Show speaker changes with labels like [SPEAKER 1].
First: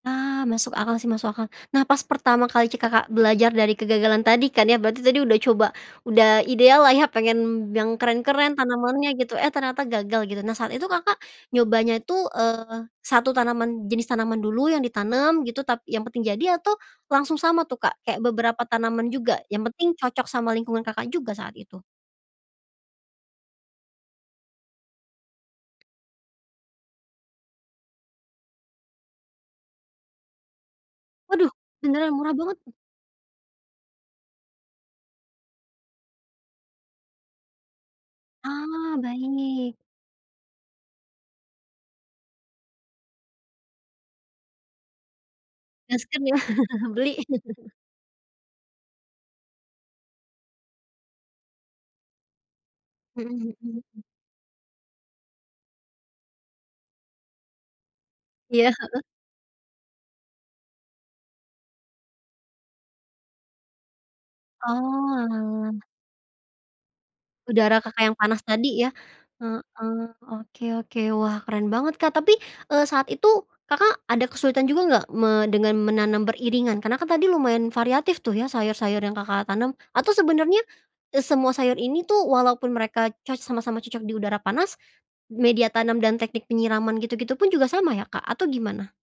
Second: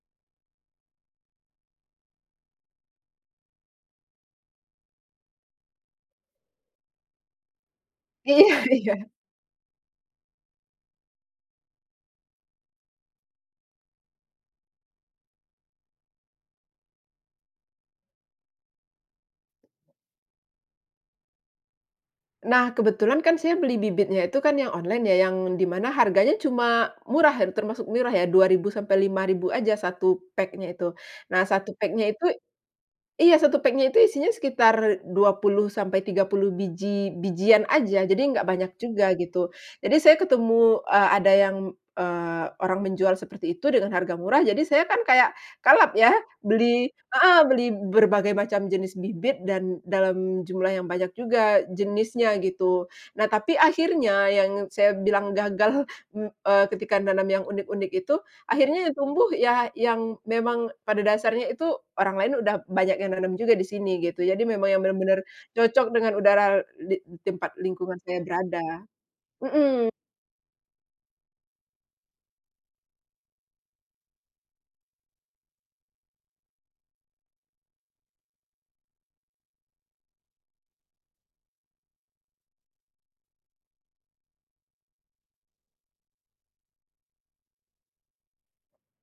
[SPEAKER 1] Nah, masuk akal sih, masuk akal. Nah, pas pertama kali ci Kakak, belajar dari kegagalan tadi kan ya, berarti tadi udah coba, udah ideal lah ya pengen yang keren-keren
[SPEAKER 2] Iya iya.
[SPEAKER 1] tanamannya gitu, eh, ternyata gagal gitu. Nah, saat itu, Kakak, nyobanya tuh, eee, 1 tanaman jenis tanaman dulu yang ditanam gitu tap yang penting jadi, atau langsung sama tuh, Kak? Kayak beberapa tanaman juga, yang penting cocok sama lingkungan, Kakak, juga saat itu?
[SPEAKER 2] Nah, kebetulan kan saya beli bibitnya itu kan yang online yang di mana harganya cuma murah, termasuk murah ya Rp2.000 sampai Rp5.000 aja 1 pack-nya itu. Nah,
[SPEAKER 1] Waduh,
[SPEAKER 2] 1 pack-nya
[SPEAKER 1] beneran
[SPEAKER 2] itu
[SPEAKER 1] murah banget.
[SPEAKER 2] iya, 1 pack-nya itu isinya sekitar 20 sampai 30 biji-bijian aja, jadi nggak banyak
[SPEAKER 1] Ah,
[SPEAKER 2] juga gitu.
[SPEAKER 1] baik.
[SPEAKER 2] Jadi saya ketemu, eee, ada yang, eee, orang menjual seperti itu dengan harga murah, jadi saya kan kayak kalap ya,
[SPEAKER 1] Gasken lah.
[SPEAKER 2] beli
[SPEAKER 1] Beli.
[SPEAKER 2] heeh, beli berbagai macam jenis bibit dan dalam jumlah yang banyak juga jenisnya gitu.
[SPEAKER 1] Mhm
[SPEAKER 2] Nah, tapi
[SPEAKER 1] mhm mhm.
[SPEAKER 2] akhirnya yang saya bilang gagal, m eee, ketika nanam yang unik-unik itu,
[SPEAKER 1] Iya,
[SPEAKER 2] akhirnya yang
[SPEAKER 1] heeh.
[SPEAKER 2] tumbuh ya yang memang pada dasarnya itu, orang lain udah banyak yang nanam juga di sini, gitu. Jadi memang yang benar-benar,
[SPEAKER 1] Oalah.
[SPEAKER 2] cocok dengan udara di tempat
[SPEAKER 1] Udara,
[SPEAKER 2] lingkungan
[SPEAKER 1] Kakak, yang
[SPEAKER 2] saya
[SPEAKER 1] panas
[SPEAKER 2] berada.
[SPEAKER 1] tadi ya,
[SPEAKER 2] Mhm.
[SPEAKER 1] heeh, oke oke. Wah, keren banget, Kak. Tapi, eee saat itu, Kakak, ada kesulitan juga nggak me dengan menanam beriringan? Karena kan tadi lumayan variatif tuh ya sayur-sayur yang, Kakak, tanam. Atau sebenarnya, eee, semua sayur ini tuh walaupun mereka coc sama-sama cocok di udara panas, media tanam dan teknik penyiraman gitu-gitu pun juga sama ya, Kak, atau gimana?